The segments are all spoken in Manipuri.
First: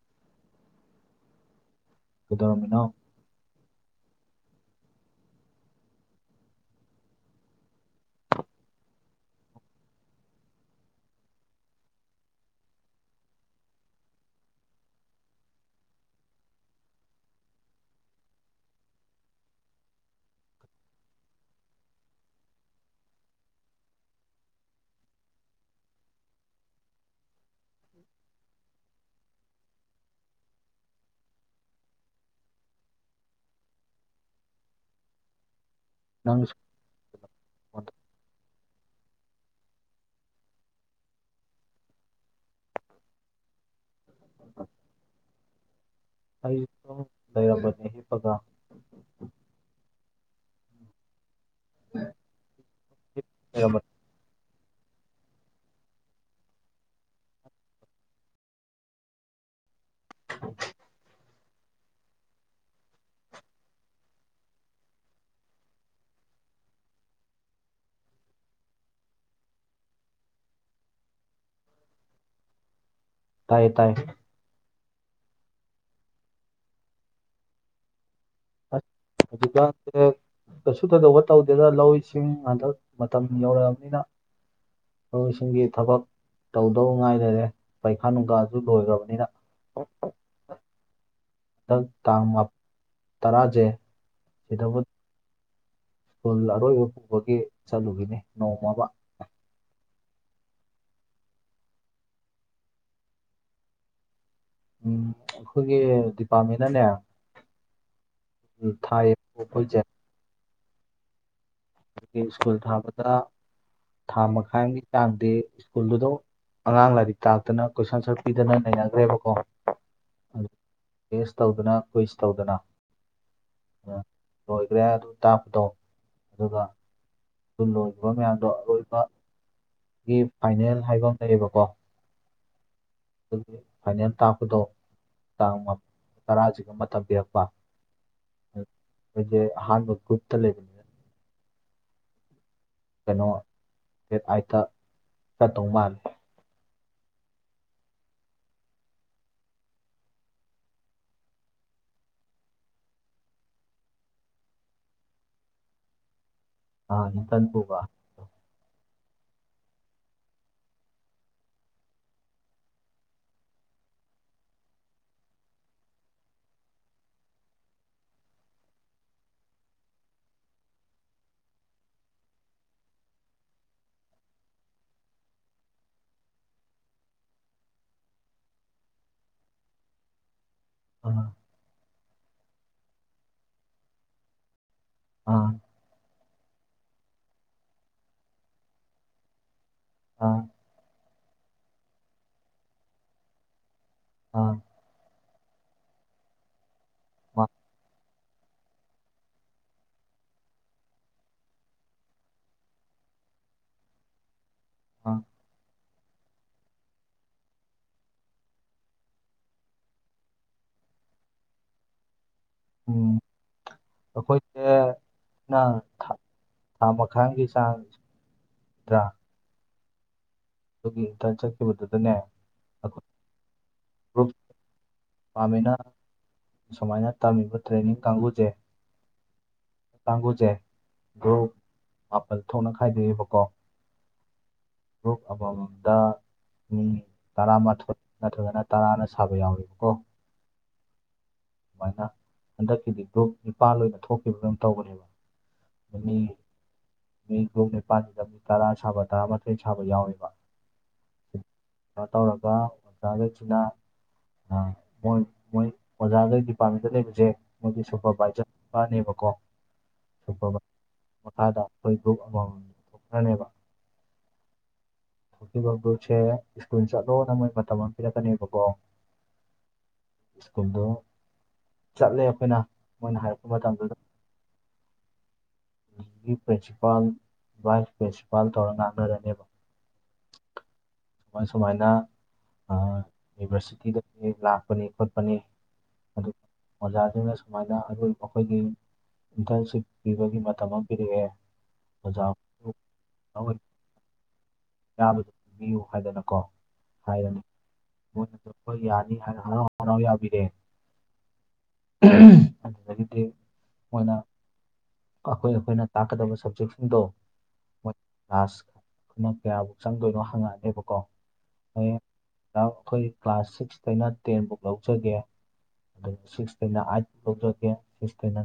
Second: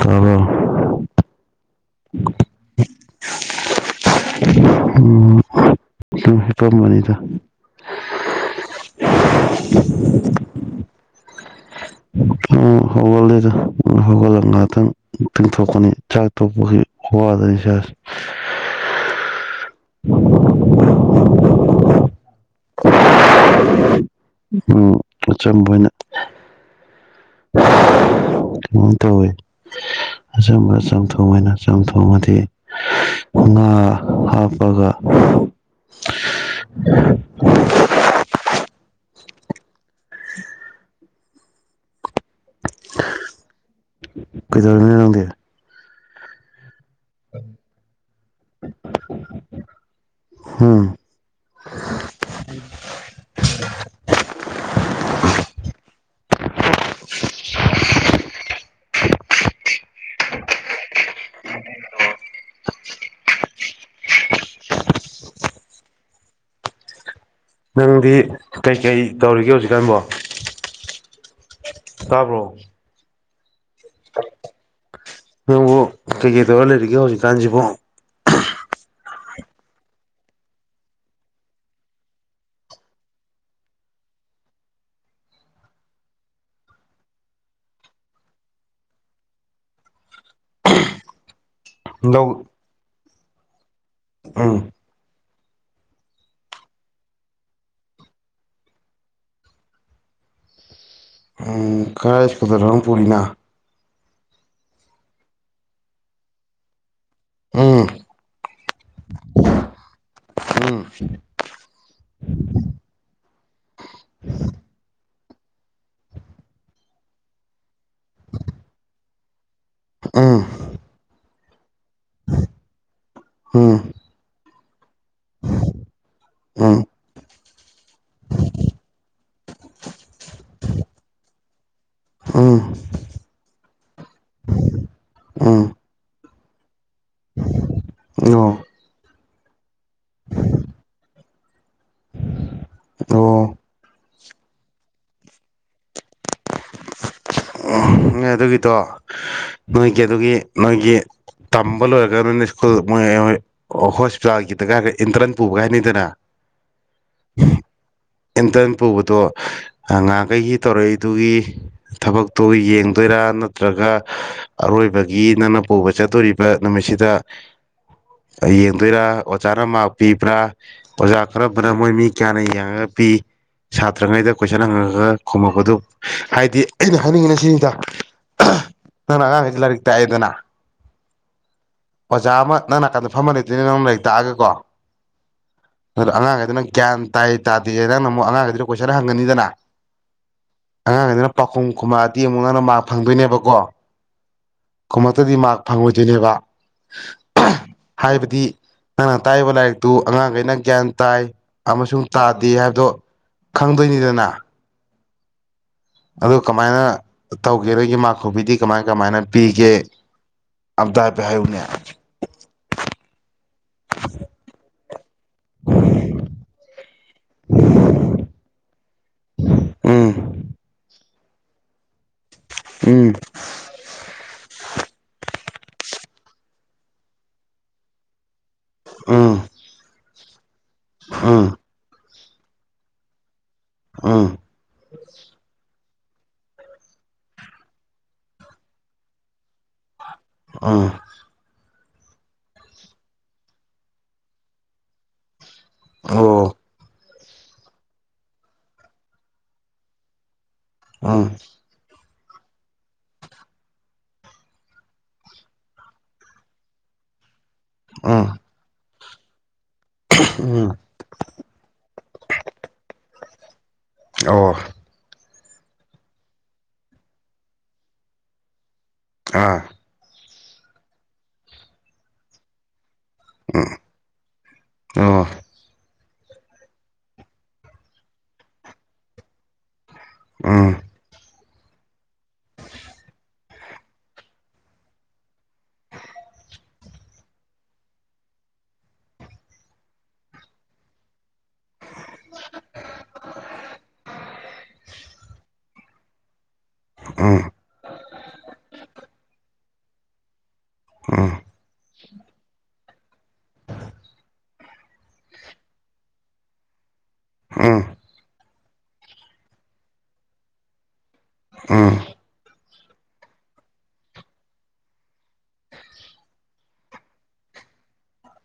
ꯇꯥꯕꯔ‌ꯣ ꯀꯩꯗꯧꯔꯝꯃꯤꯅꯣ ꯁꯨꯝ ꯍꯤꯞꯄꯝꯕꯅꯤꯗ ꯎꯝ ꯍꯧꯒꯠꯂ‌ꯦꯗ ꯎꯝ ꯍꯧꯒꯠꯂ ꯉꯥꯏꯍꯥꯛꯇꯪ ꯇꯤꯡꯊꯣꯛꯄꯅꯤ ꯈꯔ ꯇꯧꯕꯒꯤ ꯋꯥꯗꯅ‌ ꯏꯁꯥꯁꯦ [inaudible] ꯑꯥ ꯑꯆꯝꯕ ꯑꯣꯏꯅ [inaudible] ꯑꯥ ꯇꯧꯋꯤ ꯑꯆꯝꯕ ꯆꯝꯊꯣꯡ ꯑꯣꯏꯅ ꯆꯝꯊꯣꯡꯕꯨꯗꯤ ꯉꯥ ꯍꯥꯞꯄꯒ ꯅꯪ [unintelligible] [inaudible] ꯀꯩꯗꯧꯔꯤꯅ‌ꯣ ꯅꯪꯗꯤ ꯑꯩ ꯁꯨꯝ ꯂꯩꯔꯝꯕꯅꯤ ꯍꯤꯞꯄꯒ ꯎꯝ [unintelligible] [inaudible] ꯅꯪꯗꯤ ꯀꯩꯀꯩ ꯇꯧꯔꯤꯒꯦ ꯍꯧꯖꯤꯛꯀꯥꯟꯕꯣ ꯇꯥꯕ꯭ꯔꯣ ꯇꯥꯏꯌꯦ ꯇꯥꯏꯌ‌ꯦ ꯅꯪꯕꯨ ꯀꯩꯀꯩ ꯇꯧꯔ ꯂꯩꯔꯤꯒꯦ ꯍꯧꯖꯤꯛꯀꯥꯟꯁꯤꯕꯣ ꯍꯧꯖꯤꯛꯀꯥꯟꯁ‌ꯦ ꯀꯩꯁꯨ ꯊ‌ꯣꯏꯗ‌ꯣꯛꯄ ꯇꯧꯗꯦꯗ ꯂꯧꯁꯤꯡ ꯍꯟꯗꯛ ꯃꯇꯝ ꯌꯧꯔꯛꯑꯕꯅꯤꯅ ꯂꯧ ꯏꯁꯤꯡꯒꯤ ꯊꯕꯛ ꯇꯧꯗꯧ ꯉꯥꯏ ꯂꯩꯔꯦ ꯄꯩꯈꯥ ꯅꯨꯡꯈꯥꯁꯨ ꯂꯣꯏꯈ꯭ꯔꯕꯅꯤꯅ ꯍꯟꯗꯛ ꯇꯥꯡ ꯂꯧ ꯇꯔꯥꯖꯦ ꯎꯝ ꯁꯀꯨꯜ ꯑꯔꯣꯏꯕ ꯄꯨꯕꯒꯤ ꯆꯠꯂꯨꯈꯤꯅꯤ ꯅꯣꯡꯃ ꯑꯃ ꯎꯝ ꯀꯔꯥꯏ ꯁꯀꯨꯜꯗꯅ‌ꯣ ꯅꯪ ꯄꯨꯔꯤꯅ ꯎꯝ ꯑꯩꯈꯣꯏꯒꯤ ꯗꯤꯄꯥꯔꯠꯃꯦꯟꯅꯅꯦ ꯎꯝ [unintelligible] ꯎꯝ ꯑꯗꯒꯤ ꯁ꯭ꯀꯨꯜ ꯊꯥꯕꯗ ꯊꯥ ꯃꯈꯥꯏ ꯑꯃꯒꯤ ꯆꯥꯡꯗꯤ ꯁ꯭ꯀꯨꯜꯗꯨꯗ ꯑꯉꯥꯡ ꯂꯥꯏꯔꯤꯛ ꯇꯥꯛꯇꯅ ꯀꯣꯏꯁꯟ ꯑꯟꯁꯔ ꯄꯤꯗꯅ ꯅꯩꯅꯈ꯭ꯔꯦꯕꯀꯣ ꯎꯝ ꯇꯦꯁ ꯇꯧꯗꯅ ꯀꯨꯏꯁ ꯇꯧꯗꯅ ꯎꯝ ꯎꯝ ꯂꯣꯏꯈ꯭ꯔꯦ ꯑꯗꯨ ꯇꯥꯛꯄꯗꯣ ꯑꯗꯨꯒ ꯎꯝ ꯑꯗꯨ ꯂꯣꯏꯈꯤꯕ ꯃꯌꯥꯝꯗꯣ ꯑꯔꯣꯏꯕ ꯒꯤ ꯐꯥꯏꯅꯦꯜ ꯍꯥꯏꯕꯝ ꯂꯩꯌꯦꯕꯀꯣ ꯑ ꯑꯗꯨꯒꯤ ꯐꯥꯏꯅꯦꯜ ꯇꯥꯛꯄꯗꯣ ꯇꯥꯡ ꯎꯝ ꯃꯥꯞ ꯇꯔꯥꯁꯤꯒ ꯃꯥꯇꯝ ꯄꯤꯔꯛꯄ ꯑꯣ [unintelligible] ꯑꯥꯍꯥꯥꯟꯕ ꯒꯔꯨꯞꯇ ꯂꯩꯕ ꯀꯩꯅꯣ ꯑꯣ ꯗꯦꯠ ꯑꯥꯏꯠꯇ ꯆꯠꯇꯧ ꯃꯥꯜꯂꯤ ꯅꯣꯏ ꯑꯗꯨꯒꯤꯗꯣ ꯅꯣꯏꯒꯤ ꯑꯗꯨꯒꯤ ꯅꯣꯏꯒꯤ ꯇꯝꯕ ꯂꯣꯏꯔꯥꯒ [unintelligible] ꯑꯣ ꯍꯣꯁꯄꯤꯇꯥꯜꯒꯤꯗꯒ ꯏꯟꯇ꯭ꯔꯟ ꯄꯨꯕꯒ ꯍꯥꯏꯅꯩꯗꯅ ꯑꯥ ꯏꯟꯇꯔꯟ ꯄꯨꯕꯥ ꯏꯟꯇ꯭ꯔꯟ ꯄꯨꯕꯗꯣ ꯅꯍꯥꯟꯈꯩꯒꯤ ꯇꯧꯔꯛꯏꯗꯨꯒꯤ ꯊꯕꯛꯇꯨ ꯌꯦꯡ ꯇꯣꯏꯔꯥ ꯅꯠꯇ꯭ꯔꯒ ꯑꯔꯣꯏꯕꯒꯤ ꯅꯪꯅ ꯄꯨꯕ ꯆꯠꯇꯣꯔꯤꯕ ꯅꯨꯃꯤꯠꯁꯤꯗ ꯌꯦꯡꯗꯣꯏꯔ ꯑꯣꯖꯥꯅ ꯃꯥꯛ ꯄꯤꯕ꯭ꯔ ꯑꯣꯖꯥ ꯀꯔꯝꯕꯅ ꯃꯣꯏ ꯃꯤ ꯀꯌꯥꯅ ꯌꯦꯡꯉꯒ ꯄꯤ ꯁꯥꯇ꯭ꯔꯉꯩꯗ ꯀꯣꯏꯁꯟ ꯍꯪꯉꯒ ꯈꯨꯝꯃꯛꯄꯗꯨ ꯍꯥꯏꯗꯤ ꯑꯩꯅ ꯍꯥꯏꯅꯤꯡꯉꯤꯅ ꯁꯤꯅꯤꯗ ꯑ ꯅꯪꯅ ꯑꯉꯥꯡꯉꯩꯗ ꯂꯥꯏꯔꯤꯛ ꯇꯥꯛꯑꯦꯗꯅ ꯑ ꯑꯣꯖꯥ ꯑꯃ ꯅꯪ ꯅꯥꯀꯟꯗ ꯐꯝꯃ ꯂꯩꯗꯣꯏꯅꯦ ꯅꯪ ꯂꯥꯏꯔꯤꯛ ꯇꯥꯛꯑꯒꯀꯣ ꯑꯥ ꯑꯗꯨꯗ ꯑꯉꯥꯡꯉꯩꯗꯨꯅ ꯒ꯭ꯌꯥꯟ ꯇꯥꯏ ꯇꯥꯗꯦ ꯅꯪꯅꯃꯨꯛ ꯑꯉꯥꯡꯉꯩꯗꯨꯗꯅ ꯀꯣꯏꯁꯟ ꯍꯪꯉꯅꯤꯗꯅ ꯑꯥ ꯑꯉꯥꯡꯉꯩꯗꯨꯅ ꯄꯥꯎꯈꯨꯝ ꯈꯨꯝꯃꯛꯑꯗꯤ ꯑꯃꯨꯛ ꯅꯪꯅ ꯃꯥꯛ ꯐꯪꯗꯣꯏꯅꯦꯕꯀꯣ ꯑ ꯈꯨꯝꯃꯛꯇꯗꯤ ꯃꯥꯛ ꯐꯪꯉꯣꯏꯗꯣꯏꯅꯦꯕ ꯃꯥ ꯍꯥꯏꯕꯗꯤ ꯅꯪꯅ ꯇꯥꯛꯏꯕ ꯂꯥꯏꯔꯤꯛꯇꯨ ꯑꯉꯥꯡꯒꯩꯅ ꯒ꯭ꯌꯥꯟ ꯇꯥꯏ ꯑꯃꯁꯨꯡ ꯇꯥꯗꯦ ꯍꯥꯏꯕꯗꯣ ꯈꯪꯗꯣꯏꯅꯤꯗꯅ ꯑ ꯑꯗꯨ ꯀꯃꯥꯏꯅ ꯇꯧꯒꯦ ꯗꯒꯤ ꯃꯥꯛ ꯈꯨꯄꯤꯗꯤ ꯀꯃꯥꯏ ꯀꯃꯥꯏꯅ ꯄꯤꯒꯦ ꯑꯝꯇꯥ ꯍꯥꯏꯐꯦꯠ ꯍꯥꯏꯌꯨꯅꯦ ꯎꯝ ꯑꯈꯣꯏꯁꯦ ꯅ ꯊ ꯊꯥ ꯃꯈꯥꯏꯝꯒꯤ ꯆꯥꯡꯗ꯭ꯔꯥ ꯎꯝ ꯑꯗꯨꯒꯤ ꯏꯟꯇꯔꯟ ꯆꯠꯈꯤꯕꯗꯨꯗꯅꯦ ꯑꯩꯈꯣꯏ ꯎꯝ ꯒ꯭ꯔꯨꯞ [unintelligible] ꯁꯨꯃꯥꯏꯅ ꯇꯝꯃꯤꯕ ꯇ꯭ꯔꯦꯅꯤꯡ ꯀꯥꯡꯒꯨꯁꯦ ꯎꯝ ꯀꯥꯡꯒꯨꯁꯦ ꯎꯝ ꯒ꯭ꯔꯨꯞ ꯃꯥꯄꯜ ꯊꯣꯛꯅ ꯈꯥꯏꯗꯣꯛꯑꯦꯕꯀꯣ ꯎꯝ ꯒ꯭ꯔꯨꯞ ꯑꯃꯃꯝꯗ ꯃꯤ ꯇꯔꯥꯃꯥꯊꯣꯏ ꯅꯠꯇ꯭ꯔꯒꯅ ꯇꯔꯥꯅ ꯁꯥꯕ ꯌꯥꯎꯋꯦꯕꯀꯣ ꯎꯝ ꯑꯗꯨꯃꯥꯏꯅ ꯍꯟꯗꯛꯀꯤꯗꯤ ꯒ꯭ꯔꯨꯞ ꯅꯤꯄꯥꯜ ꯑꯣꯏꯅ ꯊꯣꯛꯈꯤꯕꯗꯧ ꯇꯧꯕꯅꯦꯕ ꯃꯤ ꯑꯣ ꯃꯤ ꯒ꯭ꯔꯨꯞ ꯅꯤꯄꯥꯜꯁꯤꯗ ꯃꯤ ꯇꯔꯥꯅ ꯁꯥꯕ ꯇꯔꯥꯃꯥꯊꯣꯏꯅ ꯁꯥꯕ ꯌꯥꯎꯋꯦꯕ ꯎꯝ ꯅꯣ ꯇꯧꯔꯒ ꯑꯣꯖꯥꯒꯩꯁꯤꯅ ꯑ ꯃꯣꯏ ꯃꯣꯏ ꯑꯣꯖꯥꯉꯩ ꯗꯤꯄꯥꯔꯠꯃꯦꯟꯗ ꯂꯩꯕꯁꯦ ꯃꯣꯏꯒꯤ ꯎꯝ ꯁꯨꯄꯔꯚꯥꯏꯖꯔ [unintelligible] ꯁꯨꯄꯔꯚꯥꯏ ꯎꯝ ꯃꯈꯥꯗ ꯑꯩꯈꯣꯏ ꯒ꯭ꯔꯨꯞ ꯑꯃꯃꯝ [unintelligible] ꯑꯣ ꯑꯗꯨꯒꯥ ꯒ꯭ꯔꯨꯞꯁꯦ ꯁ꯭ꯀꯨꯜ ꯆꯠꯂꯣꯅ ꯃꯣꯏ ꯃꯇꯝ ꯑꯃ ꯄꯤꯔꯛꯀꯅꯦꯕꯀꯣ ꯑ ꯁ꯭ꯀꯨꯜꯗꯣ ꯆꯠꯂꯦ ꯑꯩꯈꯣꯏꯅ ꯃꯣꯏꯅ ꯍꯥꯏꯔꯛꯄ ꯎꯝ ꯃꯇꯝꯗꯨꯗ ꯑꯣ ꯑꯗꯨꯒꯤ ꯄ꯭ꯔꯤꯟꯁꯤꯄꯥꯜ ꯚꯥꯏꯁ ꯄ꯭ꯔꯤꯟꯁꯤꯄꯥꯜ ꯇꯧꯔꯒ ꯉꯥꯡꯅꯔꯅꯦꯕ ꯎꯝ ꯁꯨꯃꯥꯏ ꯁꯨꯃꯥꯏꯅ ꯑ ꯌꯨꯅꯤꯚꯔꯁꯤꯇꯤꯗꯒꯤ ꯂꯥꯛꯄꯅꯤ ꯈꯣꯠꯄꯅꯤ ꯑꯗꯨ ꯑꯣꯖꯥꯁꯤꯡꯅ ꯁꯨꯃꯥꯏꯅ ꯑꯗꯨꯝ ꯑꯩꯈꯣꯏꯒꯤ ꯏꯟꯇꯔꯟꯁꯤꯞ ꯄꯤꯕꯒꯤ ꯃꯇꯝ ꯑꯃ ꯄꯤꯔꯛꯑꯦ ꯑꯣꯖꯥ [unintelligible] ꯄꯤꯕꯤꯌꯨ ꯍꯥꯏꯗꯅꯀꯣ ꯍꯥꯏꯔꯅꯤ ꯎꯝ ꯃꯣꯏꯅ ꯆꯠꯄ ꯌꯥꯅꯤ ꯍꯥꯏꯅ ꯍꯔꯥꯎ ꯍꯔꯥꯎ ꯌꯥꯕꯤꯔꯦ ꯑꯗꯨꯗꯒꯤꯗꯤ ꯃꯣꯏꯅ ꯑꯩꯈꯣꯏ ꯑꯩꯈꯣꯏꯅ ꯇꯥꯛꯀꯗꯕ ꯁꯕꯖꯦꯛꯁꯤꯡꯗꯣ ꯎꯝ ꯃꯣꯏ ꯎꯝ ꯀ꯭ꯂꯥꯁ ꯄꯨꯟꯅ ꯀꯌꯥꯕꯥꯎ ꯆꯪꯗꯣꯏꯅꯣ ꯍꯪꯉꯛꯑꯅꯦꯕ ꯀꯣ ꯎꯝ ꯍꯌꯦꯡ ꯑꯩꯈꯣꯏ ꯀ꯭ꯂꯥꯁ ꯁꯤꯛꯁꯇꯩꯅ ꯇꯦꯟꯕꯨꯛ ꯂꯧꯖꯒꯦ ꯑꯗꯩ ꯁꯤꯛꯁ ꯇꯩꯅ ꯑꯩꯠ ꯐꯥꯎ ꯂꯧꯖꯒꯦ ꯁꯤꯛꯁ ꯇꯩꯅ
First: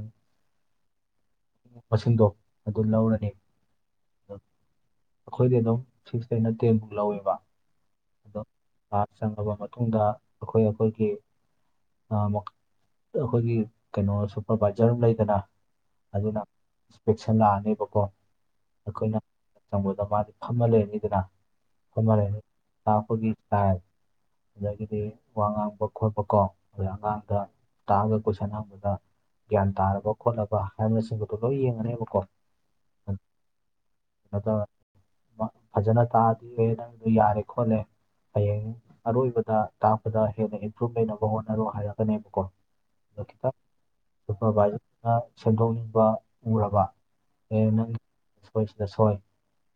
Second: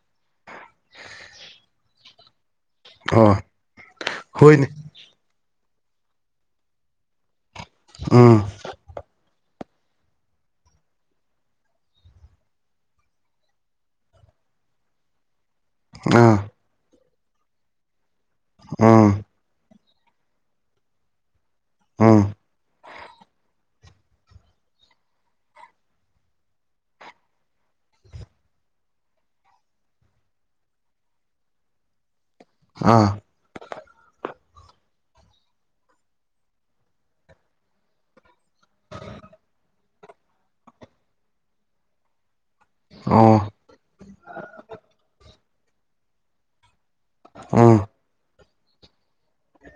ꯃꯁꯤꯡꯗꯣ ꯑꯗꯨ ꯂꯧꯔꯅꯤ ꯑꯣ ꯍꯣꯏꯅꯦ ꯑꯩꯈꯣꯏꯗꯤ ꯑꯗꯨꯝ ꯁꯤꯛꯁ ꯇꯩꯅ ꯇꯦꯟꯕꯨꯛ ꯂꯧꯋꯦꯕ ꯎꯝ ꯑꯗꯣ ꯀ꯭ꯂꯥꯁ ꯆꯪꯉꯕ ꯃꯇꯨꯡꯗ ꯑꯩꯈꯣꯏ ꯑꯩꯈꯣꯏꯒꯤ ꯑ ꯑꯩꯈꯣꯏꯒꯤ ꯀꯩꯅꯣ ꯁꯨꯄꯔꯕꯥꯏꯖꯔ ꯑꯃ ꯂꯩꯗꯅ ꯑꯗꯨꯅ ꯑꯥ ꯏꯟꯁꯄꯦꯛꯁꯟ ꯂꯥꯛꯑꯅꯦꯕꯀꯣ ꯎꯝ ꯑꯩꯈꯣꯏꯅ ꯆꯪꯕꯗ ꯃꯥꯗꯤ ꯐꯝꯃ ꯂꯩꯔꯅꯤꯗꯅ ꯐꯝꯃ ꯎꯝ ꯂꯩꯔꯅꯤ ꯇꯥꯛꯄꯒꯤ [unintelligible] ꯑꯗꯒꯤꯗꯤ ꯋꯥ ꯉꯥꯡꯕ ꯈꯣꯠꯄꯀꯣ [unintelligible] ꯑꯉꯥꯡꯗ ꯇꯥꯛꯑꯒ ꯀꯣꯏꯁꯟ ꯍꯪꯕꯗ ꯒ꯭ꯌꯥꯟ ꯇꯥꯔꯕ ꯈꯣꯠꯂꯕ ꯍꯥꯏꯕꯅꯆꯤꯡꯕꯗꯣ ꯂꯣꯏ ꯌꯦꯡꯉꯅꯦꯕꯀꯣ ꯑꯥ [unintelligible] ꯐꯖꯅ ꯇꯥꯛꯑꯗꯤ ꯅꯪꯗꯣ ꯌꯥꯔꯦ ꯈꯣꯠꯂꯦ ꯍꯌꯦꯡ ꯑꯔꯣꯏꯕꯗ ꯇꯥꯛꯄꯗ ꯍꯦꯟꯅ ꯏꯝꯄ꯭ꯔꯨꯨꯞ ꯂꯩꯅꯕ ꯍꯣꯠꯅꯔꯣ ꯍꯥꯏꯔꯛꯀꯅꯦꯕꯀꯣ ꯑꯣ ꯁꯨꯄꯔꯕꯥꯏꯖꯔꯗꯨꯅ ꯁꯦꯝꯗꯣꯛꯅꯤꯡꯕ ꯎꯔꯕ ꯑꯦ ꯎꯝ ꯅꯪꯒꯤ [inaudible] ꯁꯣꯏ ꯁꯤꯗ ꯁꯣꯏ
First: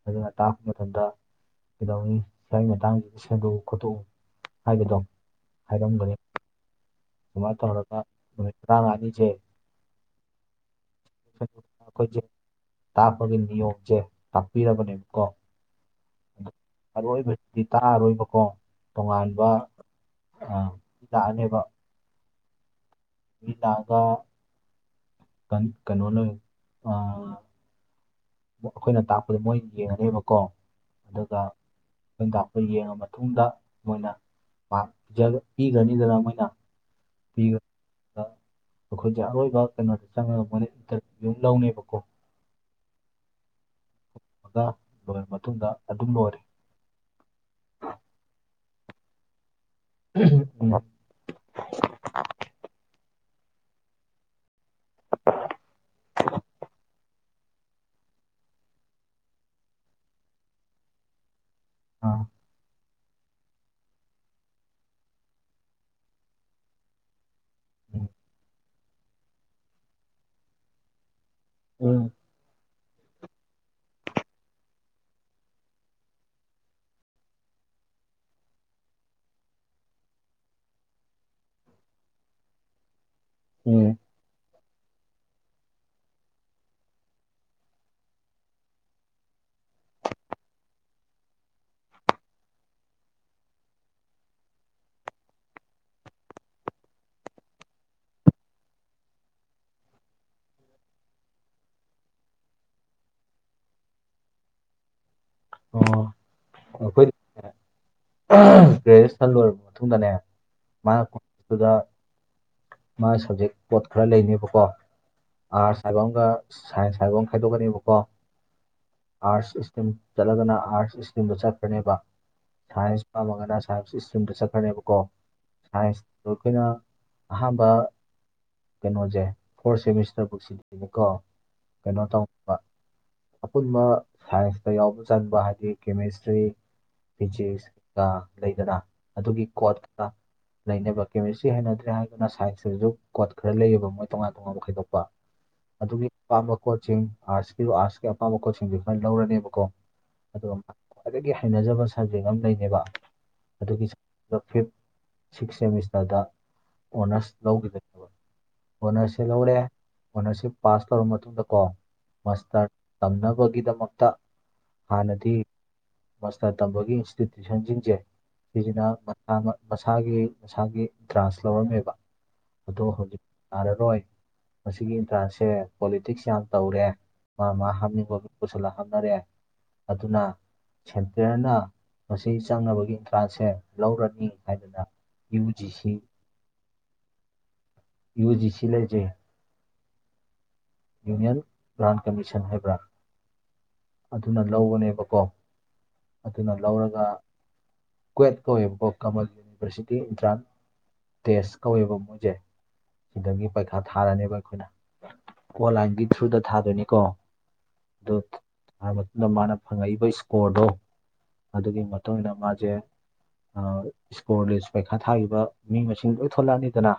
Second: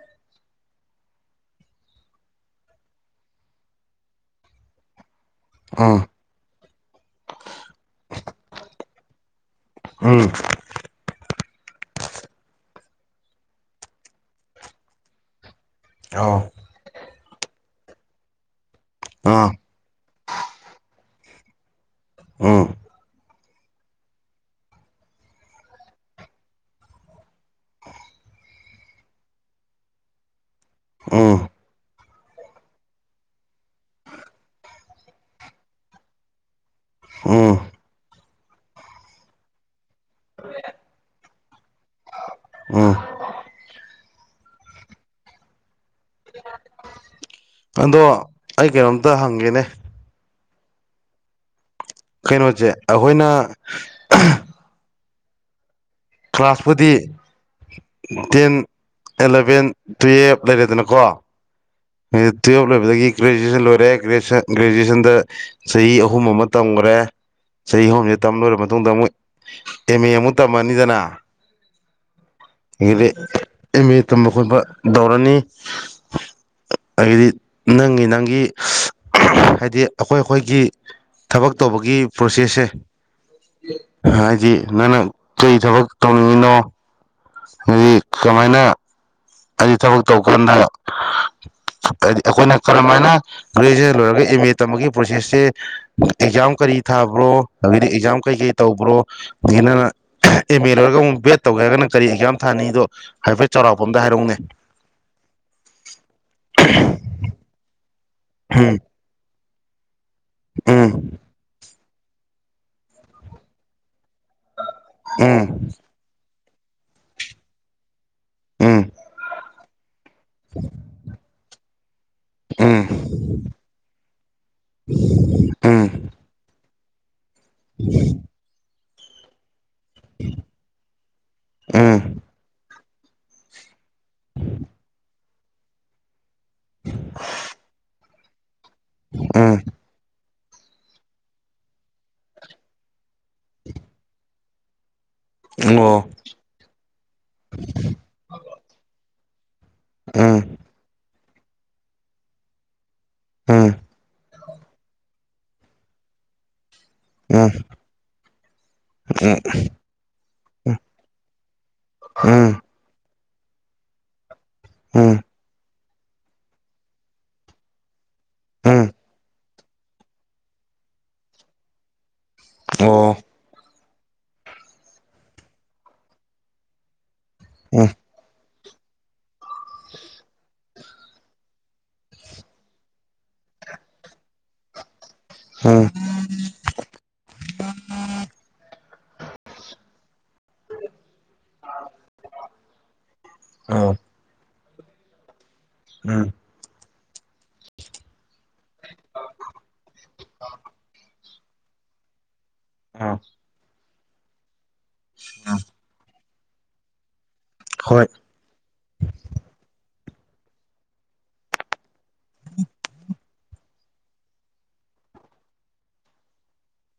ꯑꯗꯨꯅ ꯇꯥꯛꯄ ꯃꯇꯝꯗ ꯀꯩꯗꯧꯅꯤ ꯁ꯭ꯋꯥꯏꯒꯤ ꯃꯇꯥꯡꯁꯤꯗ ꯁꯦꯝꯗꯣꯛꯎ ꯈꯣꯠꯇꯣꯛꯎ ꯍꯥꯏꯕꯗꯣ ꯎꯝ ꯍꯥꯏꯔꯝꯒꯅꯤ ꯁꯨꯃꯥꯏ ꯇꯧꯔꯒ ꯅꯨꯃꯤꯠ ꯇ꯭ꯔꯥꯃꯉꯥꯅꯤꯖꯦ ꯎꯝ ꯑꯩꯈꯣꯏꯁꯦ ꯇꯥꯛꯄꯒꯤ ꯅꯤꯌꯣꯝꯁꯦ ꯇꯥꯛꯄꯤꯔꯕꯅꯦꯕꯀꯣ ꯑꯣ ꯑꯔꯣꯏꯕꯁꯤꯗꯤ ꯇꯥꯛꯑꯔꯣꯏꯕꯀꯣ ꯇꯣꯉꯥꯟꯕ ꯑꯥ ꯑ ꯇꯥꯛꯑꯅꯦꯕ ꯎꯝ ꯃꯤꯂꯥꯛꯑꯒ ꯀꯟ ꯀꯩꯅꯣꯅꯦ ꯑ ꯑꯩꯈꯣꯏꯅ ꯇꯥꯛꯄꯗ ꯃꯣꯏ ꯌꯦꯡꯉꯅꯦꯕꯀꯣ ꯑꯗꯨꯒ ꯎꯝ ꯈꯣꯏꯅꯇꯥꯛꯄ ꯌꯦꯡꯉ ꯃꯇꯨꯡꯗ ꯃꯣꯏꯅ ꯃꯥꯛ ꯄꯤꯖ ꯄꯤꯒ꯭ꯔꯅꯤꯗꯅ ꯃꯣꯏꯅ ꯎꯝ [unintelligible] ꯑꯩꯈꯣꯏꯁꯦ ꯑꯔꯣꯏꯕ ꯀꯩꯅꯣꯗ ꯆꯪꯉꯒ ꯃꯣꯏꯅ ꯏꯟꯇꯔꯚ꯭ꯌꯨ ꯑꯃ ꯂꯧꯅꯦꯕꯀꯣ ꯎꯝ [unintelligible] ꯂꯣꯏꯔꯕ ꯃꯇꯨꯡꯗ ꯑꯗꯨꯝ ꯂꯣꯏꯔꯦ ꯑꯗꯣ ꯑꯩ ꯀꯩꯅꯣꯝꯇ ꯍꯪꯒꯦꯅꯦ [unintelligible] ꯀꯩꯅꯣꯁꯦ ꯑꯩꯈꯣꯏꯅ [inaudible] ꯀ꯭ꯂꯥꯁꯄꯨꯗꯤ ꯇꯦꯟ ꯑꯦꯂꯚꯦꯟ ꯇꯨꯌꯦꯜꯞ ꯂꯩꯔꯦꯗꯅꯀꯣ ꯑꯥ ꯇꯨꯌꯦꯜꯞ ꯂꯣꯏꯕꯗꯒꯤ ꯒꯦꯖꯨꯑꯦꯁꯟ ꯂꯣꯏꯔꯦ ꯒꯦꯖꯨꯑꯦꯁꯟꯗ ꯆꯍꯤ ꯑꯍꯨꯝ ꯑꯃ ꯇꯝꯈ꯭ꯔꯦ ꯆꯍꯤ ꯑꯍꯨꯝꯁꯤꯗ ꯇꯝ ꯂꯣꯏꯔꯕ ꯃꯇꯨꯡꯗ ꯑꯃꯨꯛ ꯑꯦꯝ ꯑꯦ ꯑꯃꯨꯛ ꯇꯝꯃꯅꯤꯗꯅ ꯎꯝ ꯑꯦꯝ ꯑꯦ ꯇꯝꯕ ꯈꯣꯠꯄ ꯇꯧꯔꯅꯤ ꯑꯗꯤ ꯅꯪꯒꯤ ꯅꯪꯒꯤ ꯍꯥꯏꯗꯤ ꯑꯩꯈꯣꯏ ꯑꯩꯈꯣꯏꯒꯤ ꯊꯕꯛ ꯇꯧꯕꯒꯤ ꯄ꯭ꯔꯣꯁꯦꯁꯁꯦ ꯎꯝ ꯍꯥꯏꯗꯤ ꯅꯪꯅ ꯀꯔꯤ ꯊꯕꯛ ꯇꯧꯅꯤꯡꯉꯤꯅꯣ ꯍꯥꯏꯗꯤ ꯀꯃꯥꯏꯅ ꯍꯥꯏ ꯊꯕꯛ ꯇꯧꯀꯥꯟꯗꯕ ꯍꯥꯏꯗꯤ ꯑꯩꯈꯣꯏꯅ ꯀꯔꯝꯍꯥꯏꯅ ꯒ꯭ꯔꯦꯖꯨꯑꯦꯁꯟ ꯂꯣꯏꯔꯒ ꯑꯦꯝ ꯑꯦ ꯇꯝꯕꯒꯤ ꯄ꯭ꯔꯣꯁꯦꯁꯁꯦ ꯑꯦꯛꯖꯥꯝ ꯀꯔꯤ ꯊꯥꯕ꯭ꯔꯣ ꯍꯥꯏꯗꯤ ꯑꯦꯛꯖꯥꯝ ꯀꯩꯀꯩ ꯇꯧꯕ꯭ꯔꯣ ꯑꯗꯒꯤ ꯅꯅ ꯑꯦꯝ ꯑꯦ ꯂꯣꯏꯔꯒ ꯑꯃꯨꯛ ꯕꯤꯦꯗ ꯇꯧꯒꯦ ꯍꯥꯏꯒꯅ ꯀꯔꯤ ꯑꯦꯛꯖꯥꯝ ꯊꯥꯅꯤꯗꯣ ꯍꯥꯏꯐꯦꯠ ꯆꯥꯎꯔꯥꯛꯄ ꯑꯝꯗ ꯍꯥꯏꯔꯛꯎꯅꯦ ꯑꯣ ꯑꯩꯈꯣꯏ ꯒ꯭ꯔꯦꯖꯨꯌꯦꯦꯁꯟ ꯂꯣꯏꯔꯕ ꯃꯇꯨꯡꯗꯅꯦ ꯎꯝ ꯃꯥꯅ ꯀꯗ ꯃꯥꯒꯤ ꯁꯕꯖꯦꯛ ꯄꯣꯠ ꯈꯔ ꯂꯩꯅꯦꯕꯀꯣ ꯎꯝ ꯑꯥꯔꯠꯁ ꯍꯥꯏꯕ ꯑꯃꯒ ꯁꯥꯏꯟꯁ ꯍꯥꯏꯕ ꯑꯃ ꯈꯥꯏꯗꯣꯛꯀꯅꯦꯕꯀꯣ ꯎꯝ ꯑꯥꯔꯠꯁ꯫ ꯆꯠꯂꯒꯅ ꯑꯥꯔꯠꯁ ꯏꯁꯇ꯭ꯔꯤꯝꯗ ꯆꯠꯈ꯭ꯔꯅꯦꯕ ꯎꯝ ꯁꯥꯏꯟꯁ ꯄꯥꯝꯃꯒꯅ ꯁꯥꯏꯟꯁ ꯏꯁꯇ꯭ꯔꯤꯝꯗ ꯆꯠꯈ꯭ꯔꯅꯦꯕꯀꯣ ꯎꯝ ꯁꯥꯏꯟꯁꯇꯣ ꯑꯩꯈꯣꯏꯅ꯫ ꯍꯥꯕꯕꯥ ꯀꯩꯅꯣꯖꯦ ꯐꯣꯔ ꯁꯦꯃꯤꯁꯇꯔꯕꯨꯛ ꯁꯤꯗꯅꯤꯀꯣ ꯎꯝ ꯀꯩꯅꯣ ꯇꯧꯕ ꯑꯄꯨꯟꯕ ꯁꯥꯏꯟꯁꯇ ꯌꯥꯎꯕ ꯆꯪꯕ ꯍꯥꯏꯗꯤ ꯀꯦꯃꯦꯁꯇ꯭ꯔꯤ ꯐꯤꯖꯤꯛꯁꯀ ꯂꯩꯗꯅ ꯑꯗꯨꯒꯤ ꯎꯝ ꯀꯣꯠꯇꯥ ꯂꯩꯅꯕ ꯀꯦꯃꯤꯁꯇ꯭ꯔꯤ ꯍꯩꯅꯗ꯭ꯔꯦ ꯍꯥꯏꯗꯨꯅ ꯁꯥꯏꯟꯁꯇꯥꯖꯨ ꯀꯣꯠ ꯈꯔ ꯂꯩꯌꯦꯕ ꯃꯣꯏ ꯇꯣꯉꯥꯟ ꯇꯣꯉꯥꯟꯕ ꯈꯥꯏꯗꯣꯛꯄ ꯎꯝ ꯑꯣ ꯑꯗꯨꯒꯤ ꯑꯄꯥꯝꯕ ꯄꯣꯠꯆꯁꯤꯡ ꯑꯥꯔꯠꯁꯀꯤ ꯑꯥꯔꯠꯁꯀꯤ ꯑꯄꯥꯝꯕ ꯀꯣꯠꯁꯤꯡꯗꯨ ꯈꯣꯏꯅ ꯂꯧꯔꯅꯦꯕꯀꯣ ꯎꯝ ꯑꯗꯣꯝ ꯈ꯭ꯋꯥꯏꯗꯒꯤ ꯍꯩꯅꯖꯕ ꯁꯕꯖꯦꯛ ꯑꯃ ꯂꯩꯅꯦꯕ ꯎꯝ ꯎꯝ ꯑꯗꯨꯒꯤ ꯕꯐꯤꯞ ꯁꯤꯛꯁ ꯁꯦꯃꯤꯁꯇꯔꯗ ꯑꯣꯅꯔꯁ ꯂꯧꯈꯤꯗꯠꯅꯦꯕ ꯑꯣꯅꯔꯁꯁꯦ ꯂꯧꯔꯦ ꯑꯣꯅꯔꯁꯤꯞ ꯄꯥꯁ ꯇꯧꯔꯕ ꯃꯇꯨꯡꯗꯀꯣ ꯎꯝ ꯎꯝ ꯎꯝ ꯎꯝ ꯃꯥꯁꯇꯔ ꯇꯝꯅꯕꯒꯤꯗꯃꯛꯇ ꯍꯥꯟꯅꯗꯤ ꯃꯥꯁꯇꯔ ꯇꯝꯕꯒꯤ ꯏꯟꯁꯇꯤꯇ꯭ꯌꯨꯁꯟꯁꯤꯡꯖꯦ ꯁꯤꯖꯤꯅ ꯃꯁꯥ ꯃꯁꯥꯒꯤ ꯃꯁꯥꯒꯤ ꯇ꯭ꯔꯥꯟꯁ ꯂꯧꯔꯝꯃꯦꯕ ꯑꯗꯣ ꯑꯣ ꯍꯧꯖꯤꯛ ꯌꯥꯔꯔꯣꯏ ꯃꯁꯤꯒꯤ ꯏꯟꯇ꯭ꯔꯥꯟꯁꯁꯦ ꯄꯣꯂꯤꯇꯤꯛꯁ ꯌꯥꯝ ꯇꯧꯔꯦ ꯃꯥ ꯃꯥ ꯎꯝ ꯍꯥꯞꯅꯤꯡꯕ ꯄꯨꯁꯜꯂꯒ ꯍꯥꯞꯅꯔꯦ ꯑꯗꯨꯅ ꯁꯦꯟꯇꯔꯅ ꯃꯁꯤ ꯆꯪꯅꯕꯒꯤ ꯏꯟꯇ꯭ꯔꯥꯟꯁꯁꯦ ꯂꯧꯔꯅꯤ ꯍꯥꯏꯗꯅ ꯎꯝ ꯌꯨꯖꯤꯁꯤ ꯌꯨ ꯖꯤ ꯁꯤ ꯂꯩꯖꯩ ꯌꯨꯅꯤꯌꯟ ꯄꯂꯥꯟ ꯀꯃꯤꯁꯟ ꯍꯥꯏꯕ꯭ꯔꯥꯟ ꯑꯣ ꯑꯗꯨꯅ ꯂꯧꯕꯅꯦꯕꯀꯣ ꯎꯝ ꯑꯗꯨꯅ ꯂꯧꯔꯒ ꯀꯨꯋꯦꯠ ꯀꯧꯌꯦꯕꯀꯣ ꯀꯃꯜ ꯌꯨꯅꯤꯚꯔꯁꯤꯇꯤ ꯏꯟꯇ꯭ꯔꯥꯟ ꯇꯦꯁ ꯀꯧꯋꯦꯕ ꯃꯣꯏꯖꯦ ꯑ ꯁꯤꯗꯒꯤ ꯄꯩꯈꯥ ꯊꯥꯔꯅꯦꯕ ꯑꯩꯈꯣꯏꯅ ꯀꯣꯂꯥꯏꯟꯒꯤ ꯊ꯭ꯔꯨꯗ ꯊꯥꯗꯣꯏꯅꯤ ꯀꯣ ꯍꯣꯏ ꯑꯗꯨ ꯊꯥꯔ ꯃꯇꯨꯡꯗ ꯃꯥꯅ ꯐꯪꯉꯛꯏꯕ ꯏꯁꯀꯣꯔꯗꯣ ꯑꯗꯨꯒꯤ ꯃꯇꯨꯡ ꯏꯟꯅ ꯃꯥꯖꯦ ꯑꯥ ꯏꯁꯀꯣꯔ ꯂꯤꯁ ꯄꯩꯈꯥ ꯊꯥꯒꯤꯕ ꯃꯤ ꯃꯁꯤꯡ ꯂꯣꯏ ꯊꯣꯛꯂꯛꯑꯅꯤꯗꯅ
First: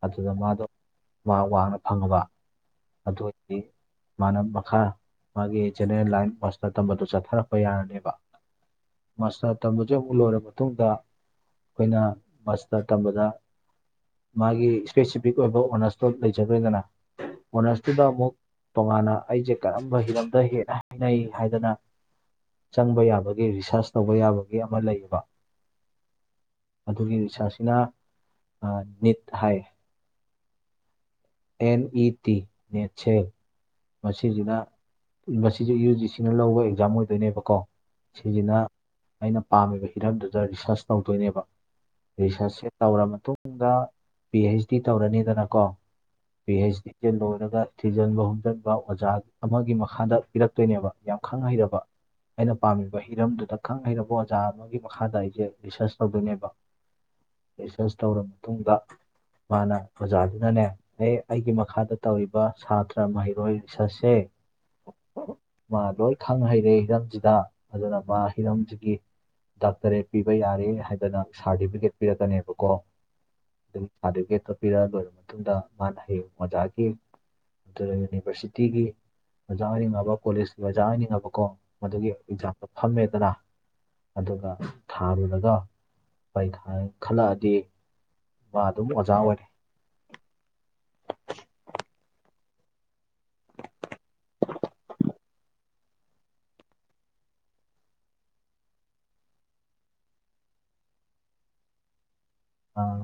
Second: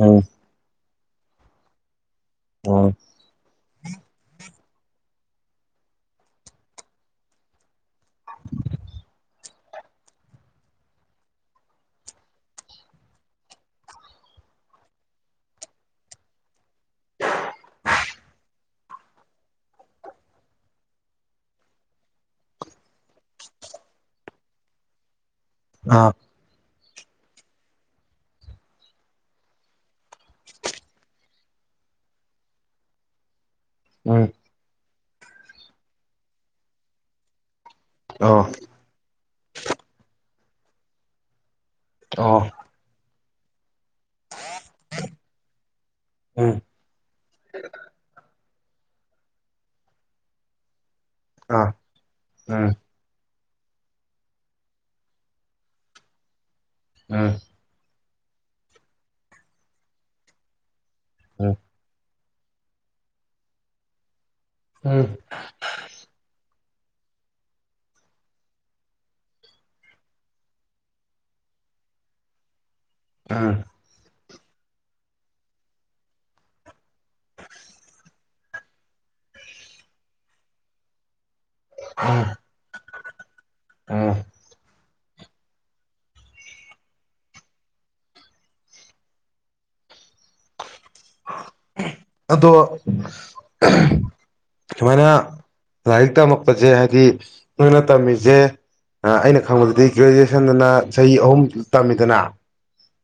ꯎꯝ ꯑꯗꯨꯗ ꯃꯥꯗꯣ ꯃꯥꯔꯛ ꯋꯥꯡꯅ ꯐꯪꯉꯕ ꯑꯣ ꯑꯗꯨ ꯑꯣꯏꯗꯤ ꯃꯥꯅ ꯃꯈꯥ ꯃꯥꯒꯤ ꯖꯦꯅꯦꯔꯦꯜ ꯂꯥꯏꯟ ꯃꯥꯁꯇꯔ ꯇꯝꯕꯗꯨ ꯆꯠꯊꯥꯔꯛꯄ ꯌꯥꯔꯅꯦꯕ ꯃꯥꯁꯇꯔ ꯇꯝꯕꯖꯦ ꯑꯃꯨꯛ ꯂꯣꯏꯔꯕ ꯃꯇꯨꯡꯗ ꯑꯩꯈꯣꯏꯅ ꯃꯥꯁꯇꯔ ꯇꯝꯕꯗ ꯃꯥꯒꯤ ꯏꯁꯄꯦꯁꯤꯐꯤꯛ ꯑꯣꯏꯕ ꯑꯣꯅꯔꯁꯇꯣ ꯂꯩꯖꯥꯒ꯭ꯔꯦꯗꯅ ꯑꯣꯅꯔꯁꯇꯨꯗ ꯑꯃꯨꯛ ꯇꯣꯉꯥꯟꯅ ꯑꯩꯁꯦ ꯀꯔꯝꯕ ꯍꯤꯔꯝꯗ ꯍꯦꯟꯅ ꯍꯩꯅꯩ ꯍꯥꯏꯗꯅ ꯆꯪꯕ ꯌꯥꯕꯒꯦ ꯔꯤꯁꯥꯔꯁ ꯇꯧꯕ ꯌꯥꯕꯒꯦ ꯑꯃ ꯂꯩꯌꯦꯕ ꯑꯥ ꯑꯗꯨꯒꯤ ꯔꯤꯁ꯭ꯔꯁꯁꯤꯅ ꯅꯤꯠ ꯍꯥꯏ ꯑꯦꯟ ꯏ ꯇꯤ ꯅꯦꯠꯁꯦ ꯎꯝ ꯃꯁꯤꯁꯤꯅ ꯃꯁꯤꯁꯨ ꯌꯨ ꯖꯤ ꯁꯤꯅ ꯂꯧꯕ ꯑꯦꯛꯖꯥꯝ ꯑꯣꯏꯗꯣꯏꯅꯦꯕꯀꯣ ꯑꯣ ꯁꯤꯁꯤꯅ ꯑꯩꯅ ꯄꯥꯝꯃꯤꯕ ꯍꯤꯔꯝꯗꯨꯗ ꯔꯤꯁ꯭ꯔꯁ ꯇꯧꯗꯣꯏꯅꯦꯕ ꯑꯣ ꯔꯤꯁ꯭ꯔꯁꯁꯦ ꯇꯧꯔ ꯃꯇꯨꯡꯗ ꯄꯤ ꯍꯩꯆ ꯗꯤ ꯇꯧꯔꯅꯤꯗꯅꯀꯣ ꯄꯤ ꯎꯝ ꯑꯩꯩꯆ ꯗꯤ ꯆꯦ ꯂꯣꯏꯔꯒ ꯊꯤꯖꯟꯕ ꯍꯨꯝꯖꯟꯕ ꯕ ꯑꯣꯖꯥ ꯑꯃꯒꯤ ꯃꯈꯥꯗ ꯄꯤꯔꯛꯇꯣꯏꯅꯦꯕ ꯌꯥꯝ ꯈꯪ ꯑ ꯎꯝ ꯍꯩꯔꯕ ꯑꯩꯅ ꯎꯝ ꯄꯥꯝꯃꯤꯕ ꯍꯤꯔꯝꯗꯨꯗ ꯈꯪ ꯍꯩꯔꯕ ꯑꯣꯖꯥ ꯑꯃꯒꯤ ꯃꯈꯥꯗ ꯑꯩꯁꯦ ꯔꯤꯁ꯭ꯔꯁ ꯇꯧꯗꯣꯏꯅꯦꯕ ꯔꯤꯁ꯭ꯔꯁ ꯇꯧꯔꯕ ꯃꯇꯨꯡꯗ ꯃꯥꯅ ꯑꯣꯖꯥꯗꯨꯅꯅꯦ ꯑꯦ ꯑꯩꯒꯤ ꯃꯈꯥꯗ ꯇꯧꯔꯤꯕ ꯁꯥꯇ꯭ꯔ ꯃꯍꯩꯔꯣꯏ [unintelligible] ꯎꯝ ꯎꯝ ꯃꯥ ꯂꯣꯏ ꯈꯪ ꯍꯩꯔꯦ ꯍꯤꯔꯝꯁꯤꯗ ꯑꯗꯨꯅ ꯃꯥ ꯍꯤꯔꯝꯁꯤꯒꯤ ꯗꯥꯛꯇꯔꯦꯠ ꯄꯤꯕ ꯌꯥꯔꯦ ꯍꯥꯏꯗꯅ ꯁꯥꯔꯇꯤꯐꯤꯀꯦꯠ ꯄꯤꯔꯛꯀꯅꯦꯕꯀꯣ ꯑꯗꯨ ꯁꯥꯔꯇꯤꯐꯤꯀꯦꯠꯇꯣ ꯄꯤꯔꯑ ꯂꯣꯏꯔꯕ ꯃꯇꯨꯡꯗ ꯃꯥꯅ ꯍꯌꯦꯡ ꯑꯣꯖꯥꯒꯤ ꯑꯗꯨꯒ ꯌꯨꯅꯤꯚꯔꯁꯤꯇꯤꯒꯤ ꯑꯣꯖꯥ ꯑꯣꯏꯅꯤꯡꯉꯕ ꯀꯣꯂꯦꯖꯀꯤ ꯑꯣꯖꯥ ꯑꯣꯏꯅꯤꯡꯉꯕꯀꯣ ꯎꯝ ꯃꯗꯨꯒꯤ ꯎꯝ ꯑꯦꯛꯖꯥꯝꯗꯣ ꯐꯝꯃꯦꯗꯅ ꯎꯝ ꯑꯗꯨꯒ ꯊꯥꯔꯨꯔꯒ ꯄꯩꯥꯈꯥ ꯈꯜꯂꯛꯑꯗꯤ ꯃꯥ ꯑꯗꯨꯝ ꯑꯣꯖꯥ ꯑꯣꯏꯔꯦ ꯑꯗꯣ ꯁꯨꯃꯥꯏꯅ ꯂꯥꯏꯔꯤꯛ ꯇꯝꯃꯛꯄꯁꯦ ꯍꯥꯏꯗꯤ ꯅꯣꯏꯅ ꯇꯝꯃꯤꯁꯦ ꯑꯩꯅ ꯈꯪꯕꯗꯗꯤ ꯒ꯭ꯔꯦꯖꯨꯑꯦꯁꯟꯗꯅ ꯆꯍꯤ ꯑꯍꯨꯝ ꯇꯝꯃꯤꯗꯅ ꯑꯥ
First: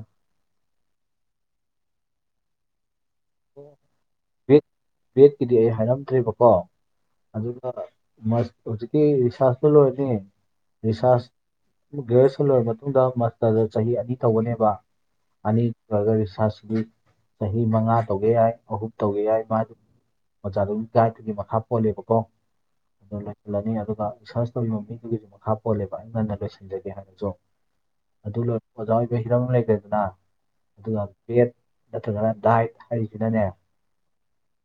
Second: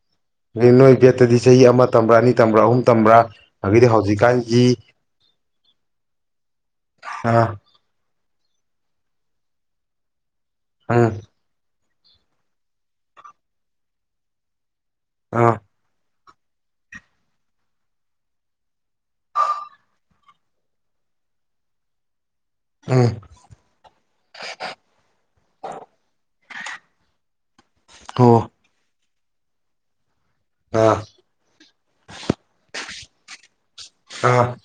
ꯑ ꯅꯣꯏ ꯕꯦꯠꯇꯗꯤ ꯆꯍꯤ ꯑꯃ ꯇꯝꯕ꯭ꯔꯥ ꯑꯅꯤ ꯇꯝꯕ꯭ꯔꯥ ꯑꯍꯨꯝ ꯇꯝꯕ꯭ꯔꯥ ꯑꯗꯒꯝ ꯍꯧꯖꯤꯛꯀꯥꯟꯒꯤ ꯕꯦꯗꯀꯤꯗꯤ ꯑꯩ ꯍꯥꯏꯔꯝꯗ꯭ꯔꯦꯕꯀꯣ ꯑ ꯑꯗꯨꯒ [unintelligible] ꯍꯧꯖꯤꯛꯀꯤ ꯔꯤꯁ꯭ꯔꯥꯁꯇꯨ ꯂꯣꯏꯕꯅꯤ ꯎꯝ ꯔꯤꯁ꯭ꯔꯁ ꯒ꯭ꯔꯦꯖꯨꯦꯁꯟ ꯂꯣꯏꯔꯕ ꯃꯇꯨꯡꯗ ꯃꯥꯁꯇꯔꯗ ꯆꯍꯤ ꯑꯅꯤ ꯇꯒꯅꯦꯕ ꯑ ꯑꯅꯤ [unintelligible] ꯔꯤꯁ꯭ꯔꯥꯁꯇꯤ ꯆꯍꯤ ꯃꯉꯥ ꯇꯧꯒꯦ ꯌꯥꯏ ꯑꯍꯨꯝ ꯇꯧꯒꯦ ꯌꯥꯏ ꯃꯥꯗꯝ ꯑꯣꯖꯥꯗꯨꯒꯤ ꯒꯥꯏꯗꯠꯇꯨꯒꯤ ꯃꯈꯥ ꯄꯣꯜꯂꯦꯕꯀꯣ ꯎꯝ ꯂꯣꯏꯁꯤꯜꯂꯅꯤ ꯑꯗꯨꯒ ꯔꯤꯁ꯭ꯔꯁ ꯇꯧꯔꯤꯕ ꯃꯤꯗꯨꯒꯤ ꯃꯈꯥ ꯄꯣꯜꯂꯦꯕ ꯑꯩ ꯉꯟꯅ ꯂꯣꯏꯁꯤꯟꯖꯒꯦ ꯍꯥꯏꯔꯁꯨ ꯑꯣ ꯑꯗꯨ ꯂꯣꯏ ꯑꯣꯖꯥ ꯑꯣꯏꯕ ꯍꯤꯔꯝ ꯑꯃ ꯂꯩꯒ꯭ꯔꯦꯗꯅ ꯑ ꯑꯗꯨꯒ ꯚꯦꯠ ꯅꯠꯇ꯭ꯔꯒꯅ ꯗꯥꯏꯠ ꯍꯥꯏꯔꯤꯁꯤꯅꯅꯦ ꯑ